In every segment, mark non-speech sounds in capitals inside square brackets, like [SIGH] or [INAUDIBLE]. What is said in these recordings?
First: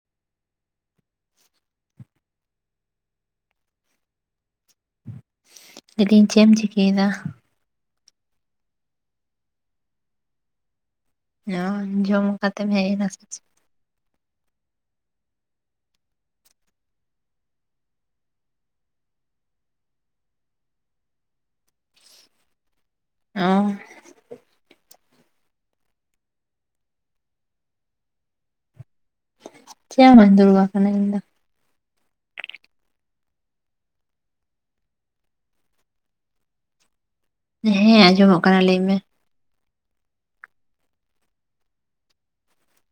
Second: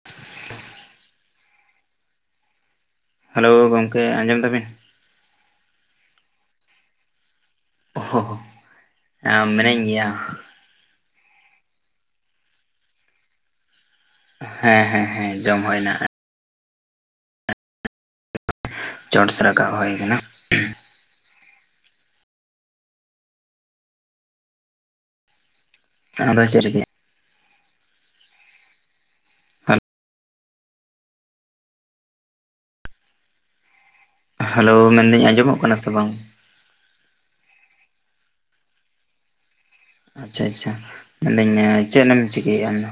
[INAUDIBLE] Hello ᱜᱚᱝᱠᱮ ᱟᱸᱡᱚᱢ ᱫᱟ ᱵᱤᱱ? ᱞᱟᱹᱭ ᱫᱤᱧ ᱪᱮᱫ ᱮᱢ ᱪᱤᱠᱟᱹᱭᱮᱫᱟ? ᱚᱦᱚᱦ ᱢᱤᱱᱟᱹᱧ ᱜᱮᱭᱟ ᱚ ᱡᱚᱢ ᱠᱟᱛᱮ ᱦᱮᱡ ᱮᱱᱟ ᱥᱮ ᱪᱮ? ᱦᱮᱸ ᱦᱮᱸ ᱦᱮᱸ ᱡᱚᱢ ᱦᱩᱭ ᱱᱟ ᱾ ᱪᱚᱴ ᱥᱮ ᱨᱟᱠᱟᱵ ᱦᱩᱭ ᱟᱠᱟᱱᱟ ᱾ ᱚ [UNINTELLIGIBLE] [UNINTELLIGIBLE] ᱦᱮᱞᱳ ᱢᱮᱱᱫᱟᱹᱧ ᱟᱸᱡᱚᱢᱚᱜ ᱠᱟᱱᱟ ᱥᱮ ᱵᱟᱝ? ᱦᱮᱸ ᱟᱸᱡᱚᱢᱚᱜ ᱠᱟᱱᱟ ᱞᱟᱹᱭ ᱢᱮ? ᱟᱪᱪᱷᱟ ᱟᱪᱪᱷᱟ ᱢᱮᱱᱫᱟᱹᱧ ᱪᱮᱫ ᱮᱢ ᱪᱤᱠᱟᱹᱭᱮᱫᱟ ᱟᱢ ᱫᱚ?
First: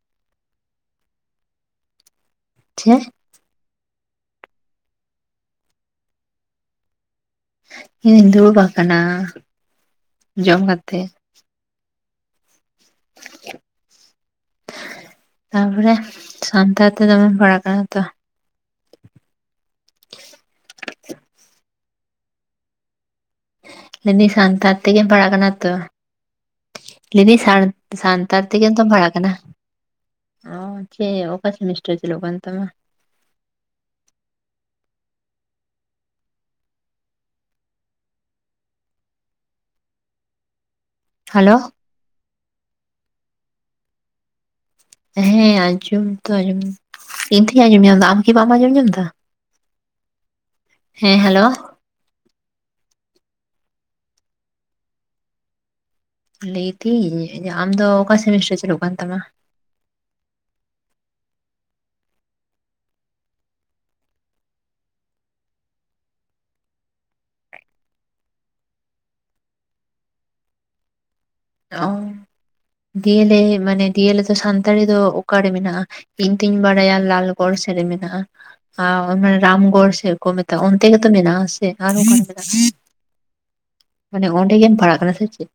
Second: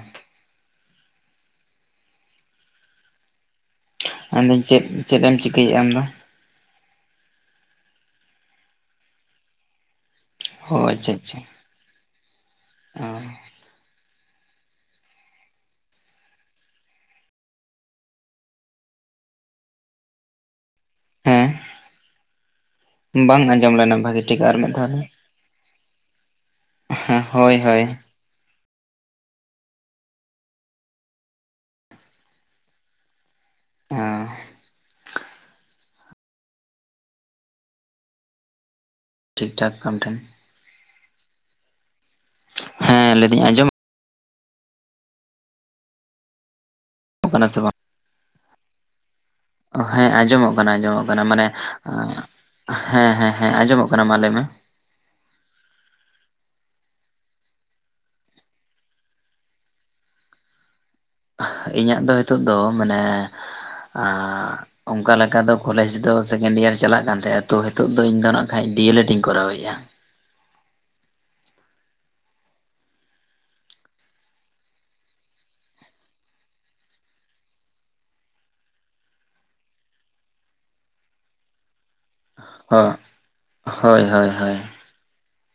[UNINTELLIGIBLE] ᱢᱮᱱ ᱫᱟᱹᱧ ᱪᱮᱫ ᱪᱮᱫ ᱮᱢ ᱪᱤᱠᱟᱭᱮᱟ ᱟᱢᱫᱚ? ᱤᱧ ᱫᱩᱧ ᱫᱩᱲᱩᱵ ᱟᱠᱟᱱᱟ᱾ ᱡᱚᱢ ᱚ ᱠᱟᱛᱮ᱾ ᱟᱪᱪᱷᱟ ᱟᱪᱪᱷᱟ ᱚ᱾ ᱛᱟᱯᱚᱨᱮ ᱥᱟᱱᱛᱟᱲ ᱛᱮ ᱫᱚᱢᱮᱢ ᱯᱟᱲᱟᱜ ᱠᱟᱱᱟ ᱛᱚ᱾ ᱦᱮᱸ ᱵᱟᱝ ᱟᱸᱡᱚᱢ ᱞᱮᱱᱟ ᱞᱮᱭ ᱵᱷᱟᱹᱜᱤ ᱫᱟᱹᱧ ᱴᱷᱤᱠ ᱟᱨ ᱢᱤᱫ ᱥᱟᱱᱛᱟᱲ ᱫᱷᱟᱣ ᱛᱮᱜᱮᱢ ᱞᱟᱹᱭ ᱯᱟᱲᱟᱜ ᱠᱟᱱᱟ ᱛᱚ? ᱦᱮᱸ ᱞᱮᱭ ᱫᱟᱹᱧ ᱦᱳᱭ ᱥᱟᱲ ᱦᱳᱭ ᱥᱟᱱ ᱛᱟᱨ ᱛᱮᱜᱮ ᱛᱚᱢ ᱵᱷᱟᱲᱟᱜ ᱠᱟᱱᱟ ᱚ ᱪᱮᱫ ᱚᱠᱟ ᱥᱮᱢᱤᱥᱴᱟᱨ ᱪᱟᱹᱞᱩᱜ ᱠᱟᱱ ᱛᱟᱢᱟ? ᱚ ᱴᱷᱤᱠ ᱴᱷᱟᱠ ᱟᱢ ᱴᱷᱮᱱ ᱦᱮᱞᱳ ᱦᱮᱸ ᱞᱮᱭᱫᱟᱹᱧ ᱟᱸᱡᱚᱢ ᱦᱮᱸ ᱟᱸᱡᱚᱢ ᱫᱚ ᱟᱸᱚᱢ ᱤᱧ ᱠᱟᱱᱟ ᱥᱮ ᱛᱚᱧ ᱵᱟᱝ ᱟᱸᱡᱚᱢ ᱧᱟᱢ ᱮᱫᱟ ᱟᱢ ᱠᱤ ᱵᱟᱢ ᱟᱸᱡᱚᱢ ᱧᱟᱢ ᱮᱫᱟ? ᱦᱮᱸ ᱟᱸᱡᱚᱢᱚᱜ ᱠᱟᱱᱟ ᱟᱸᱡᱚᱢᱚᱜ ᱦᱮᱸ ᱠᱟᱱᱟ ᱦᱮᱞᱳ ᱢᱟᱱᱮ ᱦᱮᱸ ᱦᱮᱸ ᱦᱮᱸ ᱟᱸᱡᱚᱢᱚᱜ ᱠᱟᱱᱟ ᱢᱟ ᱞᱮᱭ ᱢᱮ᱾ ᱞᱮᱭᱫᱤᱧ ᱟᱢᱫᱚ ᱚᱠᱟ ᱥᱮᱢᱤᱥᱴᱟᱨ ᱪᱟᱹᱞᱩᱜ ᱠᱟᱱ ᱛᱟᱢᱟ? ᱤᱧᱟᱹᱜ ᱫᱚ ᱱᱤᱛᱚᱜ ᱫᱚ ᱢᱟᱱᱮ, ᱟᱜ ᱚᱱᱠᱟ ᱞᱮᱠᱟ ᱫᱚ ᱠᱚᱞᱮᱡᱽ ᱫᱚ ᱥᱮᱠᱮᱱᱰ ᱤᱭᱟᱨ ᱪᱟᱞᱟᱜ ᱠᱟᱱᱛᱟᱦᱮᱼᱟ ᱛᱚ ᱱᱤᱛᱚᱜ ᱫᱚ ᱤᱧᱫᱚ ᱱᱟᱜ ᱠᱷᱟᱱ ᱰᱤ ᱮᱞ ᱮᱰ ᱤᱧ ᱠᱚᱨᱟᱣᱮᱫᱼᱟ᱾ ᱚ ᱰᱤᱭᱮᱞᱮ ᱢᱟᱱᱮ ᱰᱤᱭᱮᱞᱮ ᱫᱚ ᱥᱟᱱᱛᱟᱲᱤ ᱫᱚ ᱚᱠᱟᱨᱮ ᱢᱮᱱᱟᱜᱼᱟ? ᱤᱧ ᱛᱩᱧ ᱵᱟᱲᱟᱭᱟ ᱞᱟᱞᱜᱚᱲ ᱥᱮᱫ ᱨᱮ ᱢᱮᱱᱟᱜᱼᱟ᱾ ᱟ ᱢᱟᱱᱮ ᱨᱟᱢᱜᱚᱲ ᱥᱮᱫ ᱠᱚ ᱢᱮᱛᱟᱜᱼᱟ ᱚᱱᱛᱮ ᱜᱮᱛᱚ ᱢᱮᱱᱟᱜᱼᱟ ᱥᱮ᱾ ᱦᱚᱸ ᱦᱳᱭ [INAUDIBLE] ᱢᱟᱱᱮ ᱦᱳᱭ ᱚᱸᱰᱮ ᱦᱳᱭ ᱜᱮᱢ ᱯᱟᱲᱟᱜ ᱠᱟᱱᱟ ᱥᱮ ᱪᱮᱫ?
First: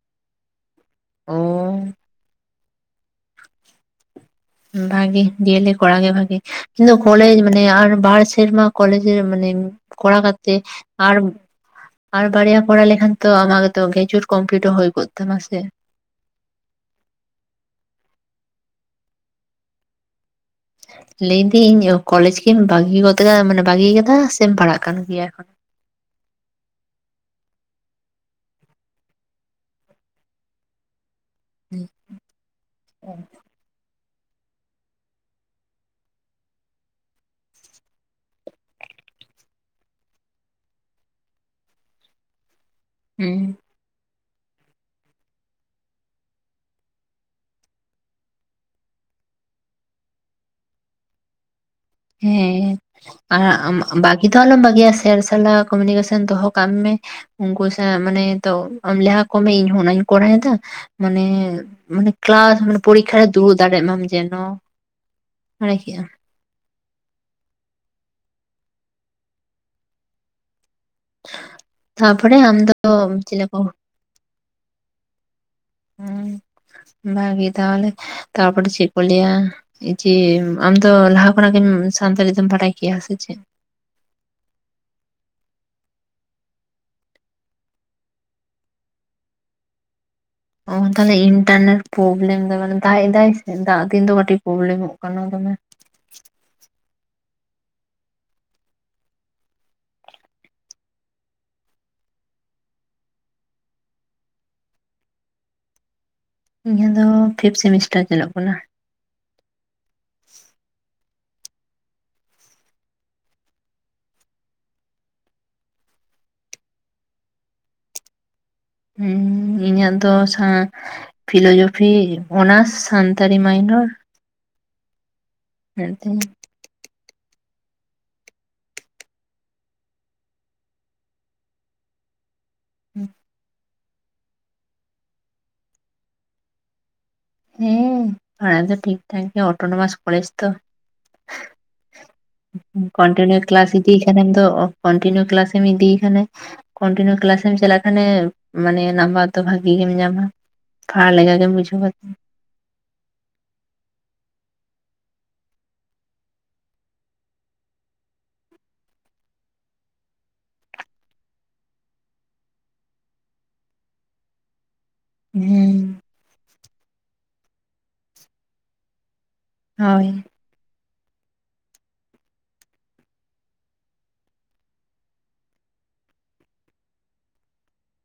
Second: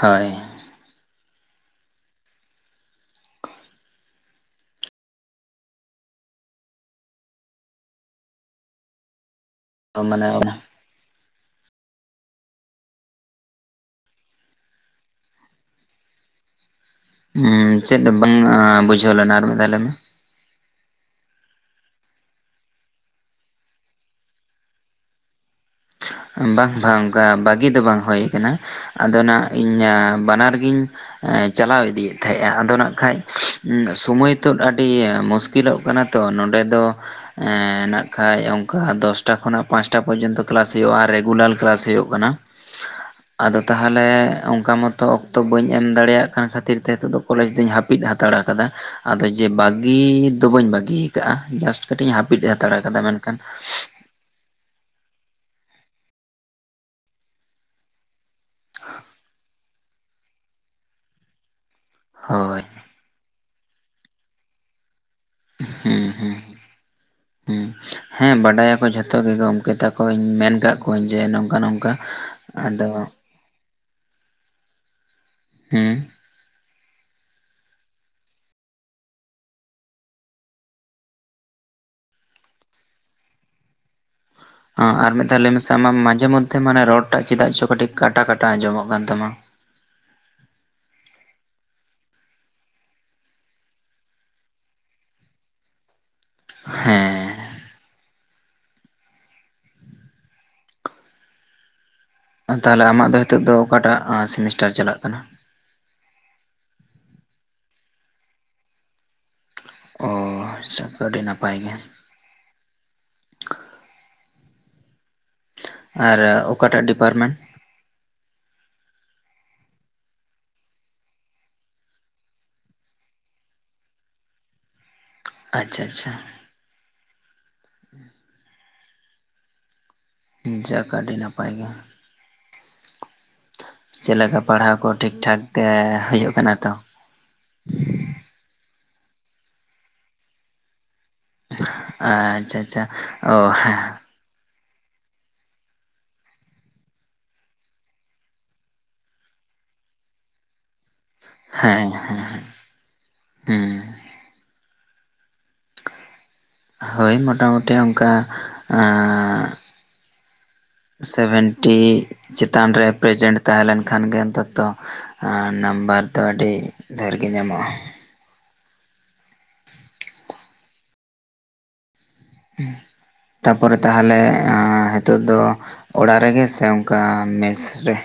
ᱦᱳᱭ ᱚ ᱵᱷᱟᱜᱮ ᱰᱤᱭᱮᱞᱮ ᱠᱚᱲᱟ ᱜᱮ ᱵᱷᱟᱜᱮ᱾ ᱤᱧ ᱫᱚ ᱠᱚᱞᱮᱡᱽ ᱢᱟᱱᱮ ᱟᱨ ᱵᱟᱨ ᱥᱮᱨᱢᱟ ᱠᱚᱞᱡᱽ ᱨᱮ ᱢᱟᱱᱮ ᱠᱚᱲᱟ ᱢᱟᱱᱮ ᱠᱟᱛᱮ, ᱟᱨ ᱟᱨ ᱵᱟᱨᱭᱟ ᱠᱚᱨᱟᱣ ᱞᱮᱠᱷᱟᱱ ᱛᱚ ᱟᱢᱟᱜ ᱜᱮ ᱛᱚ ᱜᱨᱡᱩᱮᱴ ᱠᱚᱢᱯᱞᱤᱴ ᱦᱚᱸ ᱦᱩᱭ ᱠᱚᱛᱟᱢᱟ ᱥᱮ᱾ ᱦᱩᱸ ᱪᱮᱫ ᱵᱟᱝ ᱵᱩᱡᱷᱟᱹᱣ ᱞᱮᱱᱟ ᱟᱨ ᱢᱤᱫ ᱫᱷᱟᱣ ᱞᱮᱭ ᱢᱮ ᱞᱮᱭ ᱫᱟᱹᱧ ᱤᱧ ᱠᱚᱞᱮᱡᱽ ᱠᱤᱢ ᱵᱟᱹᱜᱤ ᱠᱚᱫᱟ ᱢᱟᱱᱮ ᱵᱟᱹᱜᱤᱭᱟ ᱠᱟᱫᱟ ᱥᱮᱢ ᱯᱟᱲᱦᱟᱜ ᱠᱟᱱ ᱜᱮᱭᱟ ᱮᱠᱷᱚᱱ? ᱵᱟᱝ ᱵᱟᱝ ᱚᱱᱠᱟ ᱵᱷᱟᱹᱜᱤ ᱫᱚ ᱵᱟᱝ ᱦᱩᱭ ᱟ ᱠᱟᱱᱟ᱾ ᱟᱫᱚ ᱚᱱᱟ ᱤᱧᱟᱜ ᱵᱟᱱᱟᱨ ᱜᱤᱧ, ᱪᱟᱞᱟᱣ ᱤᱫᱤᱭᱮᱫ ᱛᱟᱦᱮᱸᱜᱼᱟ ᱟᱫᱚ ᱱᱟᱜ ᱠᱷᱟᱱᱡ ᱥᱚᱢᱚᱭ ᱱᱤᱛ ᱟᱹᱰᱤ ᱢᱩᱥᱠᱤᱞᱚᱜ ᱠᱟᱱᱟ ᱛᱚ ᱱᱚᱰᱮ ᱫᱚ ᱮ ᱱᱟᱜ ᱠᱷᱟᱱᱡ ᱚᱱᱠᱟ ᱫᱚᱥᱴᱟ ᱠᱷᱚᱱᱟᱜ ᱯᱟᱸᱪᱴᱟ ᱯᱚᱨᱡᱚᱱᱛᱚ ᱠᱞᱟᱥ ᱦᱩᱭᱩᱜᱼᱟ ᱨᱮᱜᱩᱞᱟᱨ ᱠᱞᱟᱥ ᱦᱩᱭᱩᱜ ᱦᱩᱸ ᱠᱟᱱᱟ᱾ᱟᱫ ᱛᱟᱦᱟᱞᱮ ᱚᱱᱠᱟ ᱢᱚᱛᱚ ᱚᱠᱛᱚ ᱵᱟᱹᱧ ᱮᱢ ᱫᱟᱲᱮᱭᱟᱜ ᱠᱟᱱ ᱠᱷᱟᱹᱛᱤᱨ ᱛᱮ ᱱᱤᱛᱚᱜ ᱫᱚ ᱠᱚᱞᱮᱡᱽ ᱫᱚᱧ ᱦᱟᱹᱯᱤᱫ ᱦᱟᱛᱟᱲ ᱟᱠᱟᱫᱟ᱾ ᱟᱫᱚ ᱡᱮ ᱵᱟᱹᱜᱤ ᱫᱚ ᱵᱟᱹᱧ ᱵᱟᱹᱜᱤᱭᱟ ᱟᱠᱟᱜᱼᱟ ᱡᱟᱥᱴ᱾ ᱠᱟᱹᱴᱤᱡ ᱤᱧ ᱦᱟᱹᱯᱤᱫ ᱦᱟᱛᱟᱲ ᱠᱟᱫᱟ ᱢᱮᱱᱠᱷᱟᱱ᱾ ᱦᱤᱛ ᱦᱚ ᱟᱞᱚᱢ ᱵᱟᱹᱜᱤᱭᱟ ᱥᱮᱨ ᱥᱟᱞᱟᱜ ᱠᱚᱢᱤᱱᱤᱠᱮᱥᱚᱱ ᱫᱚᱦᱚ ᱠᱟᱜ ᱢᱮ᱾ ᱩᱱᱠᱩ ᱥᱟᱶ ᱢᱟᱱᱮ ᱛᱚ ᱟᱢ ᱞᱮᱦᱟ ᱠᱚᱢᱮ ᱤᱧᱦᱚ ᱚᱱᱟᱧ ᱠᱚᱨᱟᱣᱮᱫᱟ ᱢᱟᱱᱮ ᱢᱟᱱᱮ ᱠᱮᱞᱟᱥ ᱦᱳᱭ ᱢᱟᱱᱮ ᱯᱚᱨᱤᱠᱠᱷᱟ ᱨᱮ ᱫᱩᱲᱩᱵ ᱫᱟᱲᱮᱜ ᱢᱟᱢ ᱡᱮᱱᱚ᱾ ᱫᱟᱲᱮ ᱦᱮᱸ ᱠᱮᱜᱼᱟᱢ ᱦᱮᱸ ᱦᱮᱸ ᱦᱮᱸ ᱵᱟᱰᱟᱭᱟᱠᱚ ᱡᱷᱚᱛᱚ ᱜᱮ ᱜᱚᱢᱠᱮ ᱛᱟᱠᱚᱧ ᱢᱮᱱ ᱠᱟᱜ ᱠᱚ ᱚᱣᱧ ᱡᱮ ᱱᱚᱝᱠᱟ ᱱᱚᱝᱠᱟ ᱛᱟᱯᱚᱨᱮ ᱟᱢ ᱟᱫᱚ ᱫᱚ ᱪᱮᱞᱮ ᱠᱚ? ᱦᱮᱸ ᱦᱮᱸ ᱵᱷᱟᱹᱜᱤ ᱛᱟᱦᱚᱞᱮ ᱛᱟᱨᱯᱚᱨ ᱪᱮᱜ ᱠᱚ ᱞᱟᱹᱭᱟ᱾ ᱡᱮ ᱟᱢ ᱫᱚ ᱞᱟᱦᱟ ᱠᱷᱚᱱᱟᱜ ᱜᱮᱢ ᱥᱟᱱᱛᱟᱲᱤ ᱛᱮᱢ ᱵᱟᱲᱟᱭ ᱠᱮᱭᱟ ᱥᱮ ᱪᱮᱫ? ᱟᱜ ᱟᱨ ᱢᱤᱫ ᱫᱷᱟᱣ ᱞᱟᱹᱭ ᱢᱮᱥᱮ ᱟᱢᱟᱜ ᱢᱟᱡᱷᱮ ᱢᱚᱫᱽᱫᱷᱮ ᱢᱟᱱᱮ ᱨᱚᱲ ᱴᱟᱜ ᱪᱮᱫᱟᱜ ᱪᱚ ᱠᱟᱹᱴᱤᱡ ᱠᱟᱴᱟ ᱠᱟᱴᱟ ᱟᱸᱡᱚᱢᱚᱜ ᱠᱟᱱ ᱛᱟᱢᱟ᱾ ᱚᱝᱠᱟ ᱫᱚ ᱤᱱᱴᱟᱨ ᱱᱮᱴ ᱯᱨᱚᱵᱞᱮᱢ ᱫᱟᱭ ᱢᱟᱱᱮ ᱫᱟᱜ ᱫᱟᱭ ᱥᱮ ᱫᱟᱜ ᱫᱤᱱ ᱫᱚ ᱠᱟᱹᱴᱤᱡ ᱯᱨᱚᱵᱞᱮᱢ-ᱚᱜ ᱠᱟᱱᱟ ᱫᱚᱢᱮ᱾ ᱦᱮᱸ, ᱛᱟᱦᱚᱞᱮ ᱟᱢᱟᱜ ᱫᱚ ᱱᱤᱛᱚᱜ ᱫᱚ ᱚᱠᱟᱴᱟᱜ ᱥᱮᱢᱤᱥᱴᱟᱨ ᱪᱟᱞᱟᱜ ᱠᱟᱱᱟ? ᱤᱧᱟᱹᱜ ᱫᱚ ᱯᱷᱤᱯ ᱥᱮᱢᱤᱥᱴᱟᱨ ᱪᱟᱞᱚᱜ ᱠᱟᱱᱟ᱾ ᱚᱻ ᱥᱟᱵ ᱫᱚ ᱟᱹᱰᱤ ᱱᱟᱯᱟᱭ ᱜᱮ᱾ ᱟᱨ ᱚᱠᱟ ᱴᱟᱜ ᱰᱤᱯᱟᱨᱢᱮᱱᱴ? ᱦᱩᱸ ᱤᱧᱟᱹᱜ ᱫᱚ ᱥᱟ- ᱯᱷᱤᱞᱳᱡᱚᱯᱷᱤ ᱚᱱᱟᱨᱥ ᱥᱟᱱᱛᱟᱲᱤ ᱢᱟᱭᱱᱚᱨ᱾ ᱟᱪᱪᱷᱟ ᱟᱪᱪᱷᱟ, ᱢᱮᱱᱛᱤᱧ [INAUDIBLE] ᱡᱟᱜ ᱟᱹᱰᱤ ᱱᱟᱯᱟᱭ ᱜᱮᱭᱟᱢ᱾ ᱦᱩᱸ ᱪᱮᱫ ᱞᱮᱠᱟ ᱯᱟᱲᱦᱟᱣ ᱠᱚ ᱴᱷᱤᱠ-ᱴᱷᱟᱠ ᱛᱮ ᱦᱩᱭᱩᱜ ᱠᱟᱱᱟ ᱛᱚ? ᱦᱮᱸ ᱯᱟᱲᱟᱭ ᱛᱚ ᱴᱷᱤᱠ ᱴᱷᱟᱠ ᱜᱮ ᱚᱴᱳᱱᱳᱢᱟᱥ ᱠᱚᱞᱮᱡᱽ ᱛᱚ᱾ ᱟᱪᱪᱷᱟ ᱟᱪᱪᱷᱟ ᱚ ᱠᱚᱱᱴᱤᱱᱤᱭᱩ ᱠᱮᱞᱟᱥ ᱦᱮᱸ ᱤᱫᱤ ᱮᱢᱮᱢ ᱫᱚ ᱠᱚᱱᱴᱤᱱᱤᱭᱩ ᱠᱮᱞᱟᱥ ᱮᱢ ᱤᱫᱤ ᱠᱷᱟᱱᱮᱢ ᱠᱚᱱᱴᱤᱱᱤᱭᱩ ᱠᱮᱞᱟᱥ ᱮᱢ ᱪᱟᱞᱟᱜ ᱠᱷᱟᱱᱮ ᱢᱟᱱᱮ ᱱᱟᱢᱵᱟᱨ ᱫᱚ ᱵᱷᱟᱜᱤ ᱜᱮᱢ ᱧᱟᱢᱟ᱾ ᱠᱷᱟ ᱟᱞᱜᱟ ᱜᱮᱢ ᱵᱩᱡᱷᱟᱹᱣᱟ᱾ ᱦᱩᱸ ᱦᱳᱭ ᱢᱚᱴᱟᱢᱩᱴᱤ ᱚᱱᱠᱟ ᱟᱹᱜᱻ ᱥᱮᱵᱷᱮᱱᱴᱤ ᱪᱮᱛᱟᱱ ᱨᱮ ᱯᱨᱮᱡᱮᱱᱴ ᱛᱟᱦᱮᱸ ᱞᱮᱱᱠᱷᱟᱱ ᱜᱮ ᱚᱱ ᱛᱚᱛᱚ ᱟ ᱦᱮᱸ ᱱᱟᱢᱵᱟᱨ ᱫᱚ ᱟᱹᱰᱤ ᱰᱷᱮᱨ ᱜᱮ ᱧᱟᱢᱚᱜ-ᱟ᱾ ᱦᱳᱭ, ᱦᱩᱸ, ᱛᱟᱯᱚᱨᱮ ᱛᱟᱦᱚᱞᱮ ᱱᱤᱛᱚᱜ ᱫᱚ ᱚᱲᱟᱜ ᱨᱮᱜᱮ ᱥᱮ ᱚᱱᱠᱟ ᱢᱮᱥ ᱨᱮ?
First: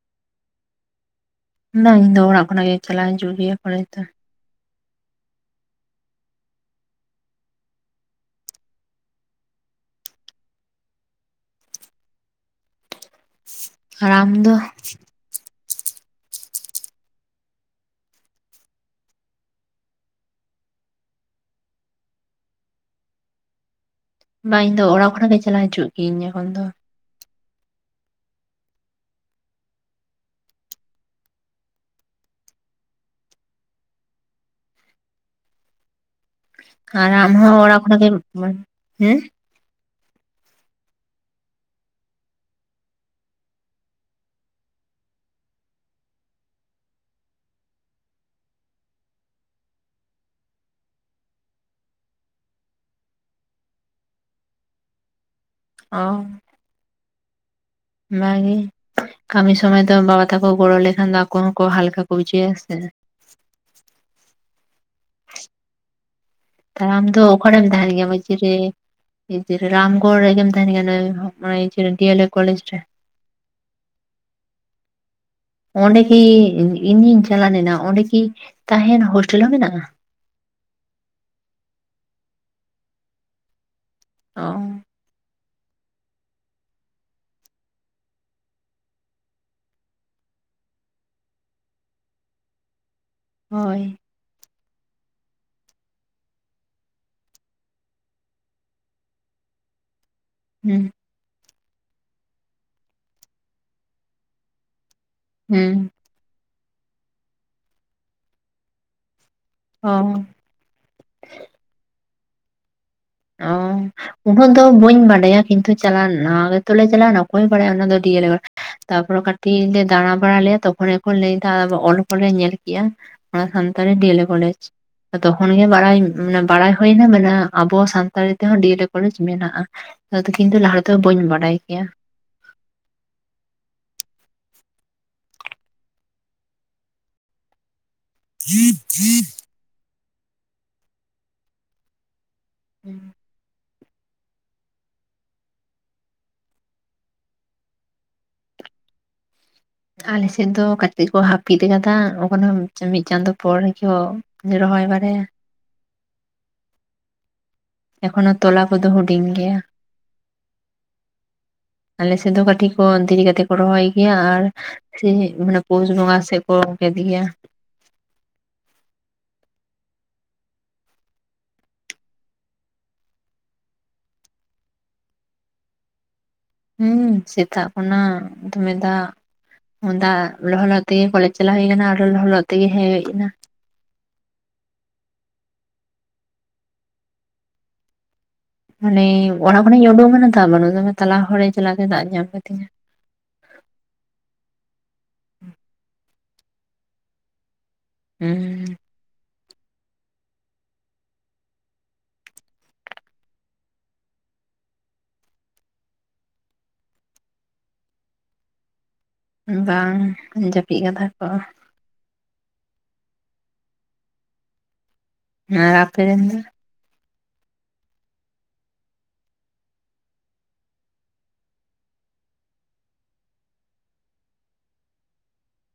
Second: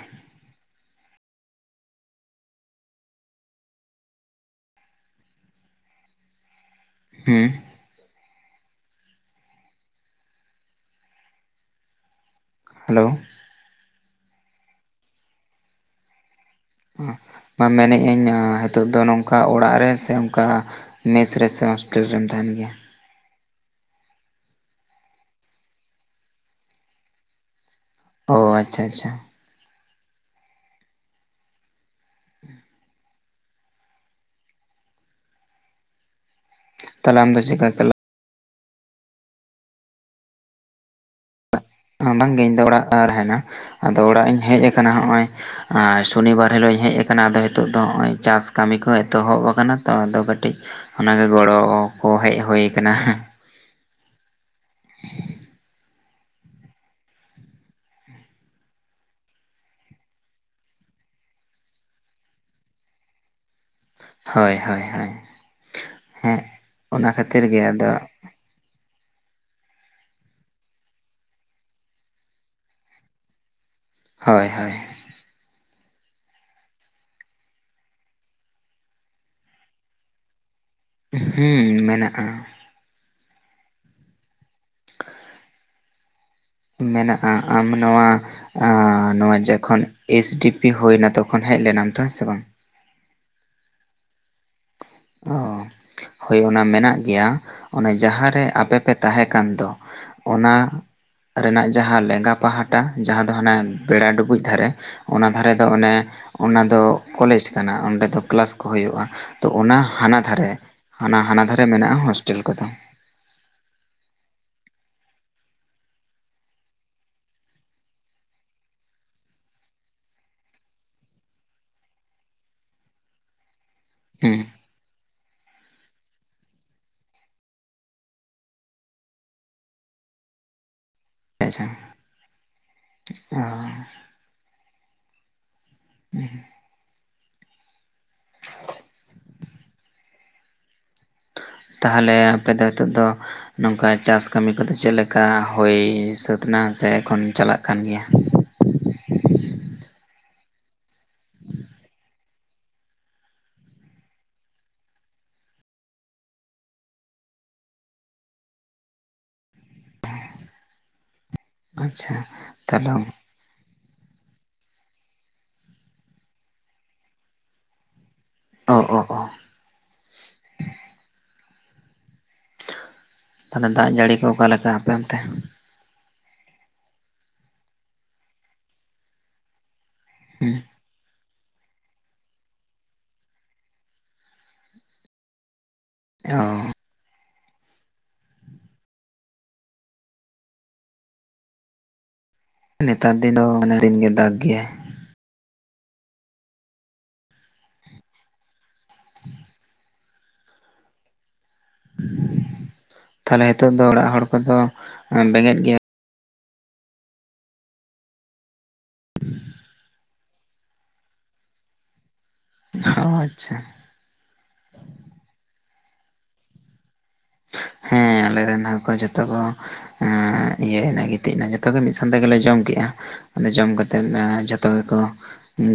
ᱚᱱᱟ ᱤᱧ ᱫᱚ ᱚᱲᱟᱜ ᱠᱷᱚᱱᱟᱜ ᱜᱮᱧ ᱮᱠᱞᱟ ᱦᱤᱡᱩᱜ ᱜᱮᱭᱟ ᱠᱚᱞᱮᱡᱽ ᱫᱚ᱾ ᱦᱩᱸ, ᱦᱮᱞᱳ, ᱟᱨ ᱟᱢ ᱫᱚ? ᱢᱟ ᱢᱮᱱᱮ ᱟᱹᱧ ᱱᱤᱛᱚᱜ ᱫᱚ ᱱᱚᱝᱠᱟ ᱚᱲᱟᱜ ᱨᱮ ᱥᱮ ᱚᱱᱝᱠᱟ ᱢᱮᱥ ᱨᱮ ᱥᱮ ᱦᱳᱥᱴᱮᱞ ᱨᱮᱢ ᱛᱟᱦᱮᱱ ᱜᱮᱭᱟ? ᱵᱟᱝ ᱤᱧ ᱫᱚ ᱚᱲᱟᱜ ᱠᱷᱚᱱᱟᱜ ᱜᱮ ᱪᱟᱞᱟ ᱦᱤᱡᱩᱜ ᱜᱤᱭᱟᱹᱧ ᱮᱠᱷᱚᱱ ᱫᱚ᱾ ᱳ ᱟᱪᱪᱷᱟ ᱟᱪᱪᱷᱟ, ᱟᱨ ᱛᱟᱦᱚᱞᱮ ᱟᱢ ᱫᱚ ᱦᱚᱸ ᱪᱮᱫᱠᱟ ᱚᱲᱟᱜ ᱠᱞᱟᱥ ᱠᱷᱚᱱᱟᱱ ᱜᱮᱢ [UNINTELLIGIBLE] ᱦᱮᱸ ᱵᱟᱝᱜᱮ ᱤᱧ ᱫᱚ ᱚᱲᱟᱜ ᱨᱟᱦᱮᱱᱟ ᱟᱫᱚ ᱚᱲᱟᱜ ᱤᱧ ᱦᱮᱡ ᱟᱠᱟᱱᱟ ᱦᱚᱜ-ᱚᱭ᱾ ᱟᱨ ᱥᱚᱱᱤᱵᱟᱨ ᱦᱤᱞᱳᱜ ᱤᱧ ᱦᱮᱡ ᱟᱠᱟᱱᱟ ᱟᱫᱚ ᱱᱤᱛᱚᱜ ᱫᱚ ᱱᱚᱜ-ᱚᱭ ᱪᱟᱥ ᱠᱟᱹᱢᱤ ᱠᱚᱦᱚᱸ ᱮᱛᱚᱦᱚᱵ ᱟᱠᱟᱱᱟ ᱛᱚ, ᱟᱫᱚ ᱠᱟᱹᱴᱤᱡ ᱚᱱᱟ ᱜᱮ ᱜᱚᱲᱚ ᱠᱚ ᱦᱮᱡ ᱦᱳᱭ ᱠᱟᱱᱟ᱾ ᱚᱻ ᱚᱱᱟ ᱜᱮ ᱠᱟᱹᱢᱤ ᱥᱚᱢᱚᱭ ᱫᱚ ᱵᱟᱵᱟ ᱛᱟᱠᱚ ᱜᱚᱲᱚ ᱞᱮᱠᱷᱟᱱ ᱫᱚ ᱟᱠᱚ ᱦᱚᱸᱠᱚ ᱦᱟᱞᱠᱟ ᱠᱚ ᱵᱩᱡᱷᱟᱹᱭᱟ ᱟᱥᱮ᱾ ᱦᱳᱭ ᱦᱳᱭ ᱦᱳᱭ ᱦᱮᱸ, ᱛᱟᱦᱚᱞᱮ ᱟᱢ ᱚᱱᱟ ᱫᱚ ᱚᱠᱟ ᱠᱷᱟᱹᱛᱤᱨ ᱜᱮ ᱨᱮᱢ ᱟᱫᱚ ᱛᱟᱦᱮᱸᱱ ᱜᱮᱭᱟ [UNINTELLIGIBLE] ᱨᱮ ᱨᱟᱢᱜᱚᱲ ᱨᱮᱜᱮᱢ ᱛᱟᱦᱮᱸᱱ ᱠᱟᱱᱟ ᱦᱚᱜ-ᱚᱭ ᱡᱮ ᱰᱤᱭᱮᱞᱮᱴ ᱠᱚᱞᱮᱡᱽ ᱨᱮ᱾ ᱦᱚᱭ ᱦᱚᱭ᱾ ᱚᱸᱰᱮ ᱜᱮ ᱤᱧ ᱤᱧᱤᱧ ᱪᱟᱞᱟᱣ ᱞᱮᱱᱟ ᱚᱸᱰᱮ ᱠᱤ ᱛᱟᱦᱮᱸᱱ ᱦᱳᱥᱴᱮᱞ ᱦᱚᱸ ᱢᱮᱱᱟᱜ-ᱟ? ᱦᱩᱸ ᱢᱮᱱᱟᱜ-ᱟ᱾ ᱚ᱾ [INAUDIBLE] ᱢᱮᱱᱟᱜ-ᱟ ᱟᱢ ᱱᱚᱣᱟ ᱟᱻ ᱱᱚᱣᱟ ᱡᱚᱠᱷᱚᱱ ᱮᱥ ᱰᱤᱯᱤ ᱦᱩᱭᱱᱟ ᱛᱚᱠᱷᱚᱱ ᱦᱮᱡ ᱞᱮᱱᱟᱢ ᱛᱚ ᱦᱮᱸ ᱥᱮ ᱵᱟᱝ? ᱦᱳᱭ᱾ ᱚᱻ᱾ ᱦᱳᱭ ᱚᱱᱟ ᱢᱮᱱᱟᱜ ᱜᱮᱭᱟ, ᱚᱱᱮ ᱡᱟᱦᱟᱸᱨᱮ ᱟᱯᱮ ᱯᱮ ᱛᱟᱦᱮᱸ ᱠᱟᱱ ᱫᱚ ᱚᱱᱟ ᱦᱩᱸ ᱨᱮᱱᱟᱜ ᱡᱟᱦᱟᱸ ᱞᱮᱸᱜᱟ ᱯᱟᱦᱴᱟ ᱡᱟᱦᱟᱸ ᱫᱚ ᱦᱟᱱᱮ ᱵᱮᱲᱟ ᱰᱩᱵᱩᱡ ᱫᱷᱟᱨᱮ᱾ ᱚᱱᱟ ᱫᱷᱟᱨᱮ ᱫᱚ ᱦᱩᱸ ᱚᱱᱮ, ᱚᱱᱟ ᱫᱚ ᱠᱚᱞᱮᱡᱽ ᱠᱟᱱᱟ ᱚᱸᱰᱮ ᱫᱚ ᱠᱮᱞᱟᱥ ᱠᱚ ᱦᱩᱭᱩᱜ-ᱟ ᱛᱚ ᱚᱱᱟ ᱚ ᱦᱟᱱᱟ ᱫᱷᱟᱨᱮ ᱦᱟᱱᱟ ᱦᱟᱱᱟ ᱫᱷᱟᱨᱮ ᱢᱮᱱᱟᱜ-ᱟ ᱦᱳᱥᱴᱮᱞ ᱠᱚᱫᱚ᱾ ᱚᱻ᱾ ᱩᱱᱟᱹᱜ ᱫᱚ ᱵᱟᱹᱧ ᱵᱟᱰᱟᱭᱟ ᱠᱤᱱᱛᱩ ᱪᱟᱞᱟᱣ ᱱᱟᱣᱟ ᱜᱮ ᱛᱚ ᱞᱮ ᱪᱟᱞᱟᱣ ᱱᱟ, ᱚᱠᱚᱭᱮ ᱵᱟᱲᱟᱭᱟ ᱚᱱᱟ ᱫᱚ ᱰᱤᱭᱮᱞᱮᱴ ᱛᱟᱯᱚᱨᱮ ᱠᱟᱹᱴᱤᱡ ᱞᱮ ᱫᱟᱬᱟ ᱵᱟᱲᱟ ᱞᱮᱭᱟ ᱛᱚᱠᱷᱚᱱ ᱜᱮᱠᱚ ᱞᱟᱹᱭ ᱫᱟ ᱚᱞ ᱠᱚ ᱞᱮ ᱧᱮᱞ ᱠᱮᱜ-ᱟ᱾ ᱚᱱᱟ ᱥᱟᱱᱛᱟᱞᱤ ᱰᱤᱭᱮᱞᱮ ᱦᱩᱸ ᱠᱚᱞᱮᱡᱽ ᱛᱚᱠᱷᱚᱱ ᱜᱮ ᱵᱟᱲᱟᱭ ᱵᱟᱲᱟᱭ ᱦᱩᱭᱱᱟ ᱢᱟᱱᱮ ᱟᱵᱚ ᱥᱟᱱ ᱥᱟᱱᱛᱟᱲᱤ ᱛᱮᱦᱚᱸ ᱰᱤ ᱮ ᱞᱮ ᱠᱚᱞᱮᱡᱽ ᱢᱮᱱᱟᱜ-ᱟ ᱱᱚᱣᱟ ᱫᱚ ᱠᱤᱱᱛᱩ ᱞᱟᱦᱟ ᱨᱮ ᱫᱚ ᱵᱟᱹᱧ ᱵᱟᱰᱟᱭ ᱠᱮᱭᱟ᱾ ᱚᱻ᱾ [UNINTELLIGIBLE] [INAUDIBLE] ᱛᱟᱦᱚᱸᱞᱮ ᱟᱯᱮ ᱫᱚ ᱦᱤᱛᱚᱜ ᱫᱚ ᱱᱚᱝᱠᱟ ᱪᱟᱥ ᱠᱟᱹᱢᱤ ᱠᱚᱫᱚ ᱪᱮᱫ ᱞᱮᱠᱟ ᱦᱩᱭ ᱥᱟᱹᱛ ᱮᱱᱟ ᱥᱮ ᱮᱠᱷᱚᱱ ᱪᱟᱞᱟᱜ ᱠᱟᱱ ᱜᱮᱭᱟ? ᱟᱞᱮ ᱥᱮᱫ ᱫᱚ ᱠᱟᱹᱴᱤᱡ ᱠᱚ ᱦᱟᱹᱯᱤᱫ ᱟᱠᱟᱫᱟ, ᱮᱠᱷᱚᱱᱚ ᱢᱤᱫ ᱪᱟᱸᱫᱳ ᱯᱚᱨ ᱦᱚᱸᱠᱚ ᱨᱚᱦᱚᱭ ᱵᱟᱲᱟᱭᱟ᱾ ᱮᱠᱷᱚᱱᱚ ᱛᱚᱞᱟ ᱠᱚᱫᱚ ᱦᱩᱰᱤᱧ ᱜᱮᱭᱟ᱾ ᱟᱞᱮ ᱟᱪᱪᱷᱟ ᱥᱮᱫᱚ ᱠᱟᱹᱴᱤᱡ ᱠᱚ ᱛᱟᱦᱚᱞᱮ ᱫᱤᱨᱤ ᱠᱟᱛᱮ ᱨᱚᱦᱚᱭ ᱜᱮᱭᱟ ᱟᱨ, ᱥᱮ ᱢᱟᱱᱮ ᱯᱩᱥ ᱵᱚᱸᱜᱟ ᱥᱮᱫ ᱠᱚ ᱜᱮᱫ ᱜᱮᱭᱟ᱾ ᱚ-ᱚ-ᱚ᱾ ᱛᱟᱦᱚᱸᱞᱮ ᱫᱟᱜ ᱡᱟᱹᱲᱤ ᱠᱚ ᱚᱠᱟᱞᱮᱠᱟ ᱟᱯᱮ ᱚᱱᱛᱮ? ᱦᱩᱸ ᱥᱮᱛᱟᱜ ᱠᱷᱚᱱᱟᱜ ᱫᱚᱢᱮ ᱫᱟᱜ, ᱫᱟᱜ ᱦᱩᱸ ᱞᱚᱦᱚᱫ ᱛᱮ ᱠᱚᱞᱮᱡᱽ ᱪᱟᱞᱟᱣ ᱦᱩᱭ ᱞᱮᱱᱟ ᱟᱨ ᱞᱚᱦᱚ ᱞᱚᱦᱚᱫ ᱛᱮ ᱜᱮ ᱦᱮᱡ ᱦᱩᱭ ᱱᱟ᱾ ᱦᱚᱸ ᱢᱟᱱᱮ ᱚᱲᱟᱜ ᱠᱷᱚᱱᱤᱧ ᱩᱰᱩᱝ ᱮᱱᱟ ᱫᱟᱜ ᱵᱟᱹᱱᱩᱜ ᱟᱠᱟᱫᱟ ᱛᱟᱞᱟ ᱦᱚᱨ ᱨᱮ ᱪᱟᱞᱟᱣ ᱠᱟᱛᱮ ᱛᱮ ᱫᱟᱜ ᱧᱟᱢ ᱠᱟᱹᱫᱤᱧᱟ᱾ ᱱᱮᱛᱟᱨ ᱫᱤᱱ ᱫᱚ ᱢᱟᱱᱮ ᱫᱤᱱ ᱜᱮ ᱫᱟᱜᱽ ᱜᱮᱭᱟᱭ᱾ ᱦᱩᱸᱻ᱾ [INAUDIBLE] ᱛᱟᱦᱚᱸᱞᱮ ᱦᱤᱛᱳᱜ ᱫᱚ ᱚᱲᱟᱜ ᱦᱚᱲ ᱠᱚᱫᱚ ᱵᱮᱸᱜᱮᱫ ᱜᱮᱭᱟ ᱵᱟᱝ ᱡᱟᱹᱯᱤᱫ ᱠᱟᱫᱟ ᱠᱚ᱾ ᱚ ᱟᱪᱪᱷᱟ᱾ ᱟᱨ ᱟᱯᱮ ᱨᱮᱱ ᱫᱚ? ᱦᱮᱸ ᱟᱞᱮ ᱨᱮᱱ ᱦᱚᱸᱠᱚ ᱡᱚᱛᱚ ᱠᱚ ᱮ ᱤᱭᱟᱹᱭᱱᱟ ᱜᱤᱛᱤᱡ ᱮᱱᱟ ᱡᱚᱛᱚᱜᱮ ᱢᱤᱫ ᱥᱟᱶ ᱛᱮ ᱜᱮᱞᱮ ᱡᱚᱢ ᱠᱮᱜ-ᱟ᱾ ᱟᱫᱚ ᱡᱚᱢ ᱠᱟᱛᱮᱫ ᱟ ᱡᱚᱛᱚ ᱜᱮᱠᱚ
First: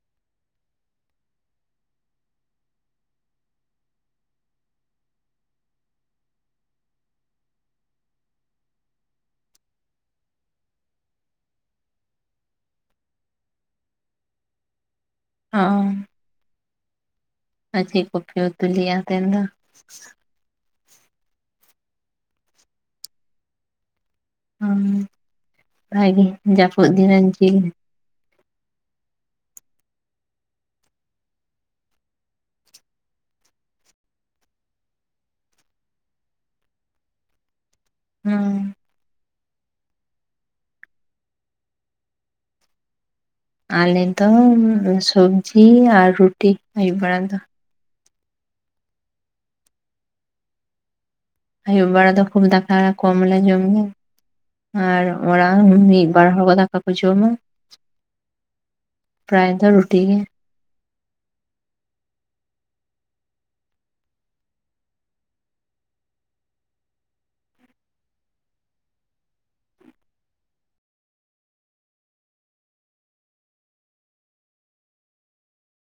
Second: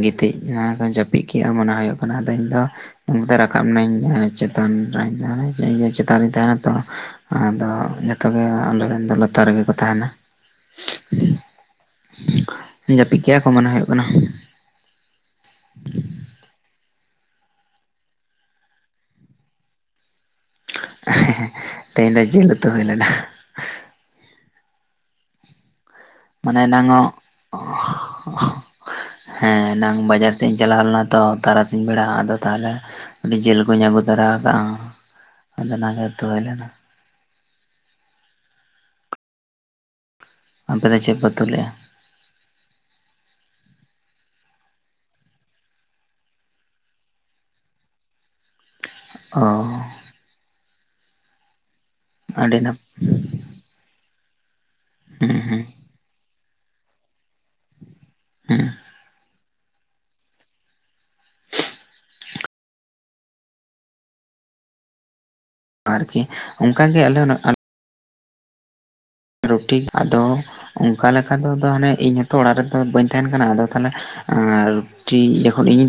ᱜᱤᱛᱤᱡ ᱮᱱᱟ ᱡᱟᱹᱯᱤᱫ ᱠᱮᱜ-ᱟ ᱢᱚᱱᱮ ᱦᱩᱭᱩᱜ ᱠᱟᱱᱟ ᱟᱫᱚ ᱤᱧ ᱫᱚ ᱚᱱᱛᱮ ᱨᱟᱠᱟᱵ ᱱᱟᱹᱧ ᱪᱮᱛᱟᱱ ᱨᱮ ᱤᱧ ᱫᱚ ᱪᱤᱛ ᱪᱮᱛᱟᱱ ᱨᱮᱧ ᱛᱟᱦᱮᱱᱟ ᱛᱚ ᱟᱫᱚ ᱡᱚᱛᱚ ᱜᱮ ᱟᱞᱮ ᱨᱮᱱ ᱫᱚ ᱞᱟᱛᱟᱨ ᱨᱮᱜᱮ ᱠᱚ ᱛᱟᱦᱮᱱᱟ᱾ [INAUDIBLE] ᱡᱟᱹᱯᱤᱜ ᱠᱮᱜᱟ ᱠᱚ ᱢᱚᱱᱮ ᱦᱩᱭᱩᱜ ᱠᱟᱱᱟ᱾ ᱚ ᱟᱨ ᱪᱮᱫ ᱠᱚᱯᱮ ᱩᱛᱩ ᱞᱮᱜ-ᱟ ᱛᱮᱦᱮᱧ ᱫᱚ? ᱮ‌ ᱦᱮ ᱛᱮᱦᱮᱧ ᱫᱚ ᱡᱤᱞ ᱩᱛᱩ ᱦᱩᱭ ᱞᱮᱱᱟ᱾ ᱚ ᱵᱷᱟᱜᱤ ᱢᱟᱱᱮ ᱡᱟᱯᱩᱫ ᱮᱱᱟᱝ ᱫᱤᱱ ᱨᱮ ᱡᱤᱞ ᱦᱚᱸ ᱦᱮᱸ ᱮᱱᱟᱝ ᱵᱟᱡᱟᱨ ᱥᱮᱱ ᱤᱧ ᱪᱟᱞᱟᱣ ᱞᱮᱱᱟ ᱛᱚ ᱛᱟᱨᱟᱥᱤᱧ ᱵᱮᱲᱟ ᱟᱫᱚ ᱛᱟᱦᱚᱞᱮ ᱟᱰᱤ ᱡᱤᱞ ᱠᱩᱧ ᱟᱹᱜᱩ ᱛᱚᱨᱟ ᱟᱠᱟᱜᱼᱟ ᱟᱫᱚ ᱚᱱᱟᱜᱮ ᱩᱛᱩ ᱦᱩᱭ ᱞᱮᱱᱟ᱾ ᱦᱩᱸ ᱟᱯᱮᱫᱚ ᱪᱮᱫ ᱯᱮ ᱩᱛᱩᱞᱮᱜᱼᱟ? ᱟᱞᱮᱫᱚ ᱥᱩᱵᱡᱤ ᱟᱨ ᱨᱩᱴᱤ ᱟᱹᱭᱩᱵ ᱵᱮᱲᱟ ᱫᱚ᱾ ᱚ ᱟᱭᱩᱵ ᱵᱮᱲᱟ ᱫᱚ ᱠᱷᱩᱵ ᱟᱹᱰᱤ ᱫᱟᱠᱟ ᱱᱟᱯ ᱫᱚ ᱠᱚᱢ ᱞᱮ ᱡᱚᱢ ᱜᱮᱭᱟ ᱟᱨ ᱦᱩᱸ ᱚᱲᱟᱜ ᱦᱩᱸ ᱢᱤᱫ ᱵᱟᱨ ᱦᱚᱲ ᱜᱟ ᱫᱟᱠᱟ ᱠᱚ ᱡᱚᱢᱟ᱾ ᱦᱮᱸ ᱯᱮᱨᱟᱭ ᱫᱚ ᱨᱩᱴᱤ ᱜᱮ ᱟᱨᱠᱤ ᱚᱱᱠᱟᱜᱮ ᱟᱞᱮ ᱦᱚ ᱨᱩᱴᱤ ᱟᱫᱚ ᱚᱱᱠᱟ ᱞᱮᱠᱟ ᱫᱚ ᱫᱚ ᱦᱟᱱᱮ ᱤᱧ ᱦᱚᱛᱚ ᱚᱲᱟᱜ ᱨᱮᱫᱚ ᱵᱟᱹᱧ ᱛᱟᱦᱮᱱ ᱠᱟᱱᱟ ᱟᱫᱚ ᱛᱟᱦᱚᱞᱮ ᱟᱨ ᱨᱩᱴᱤ ᱡᱚᱠᱷᱚᱱ ᱤᱧ ᱤᱧ ᱛᱟᱦᱮᱸᱱᱟ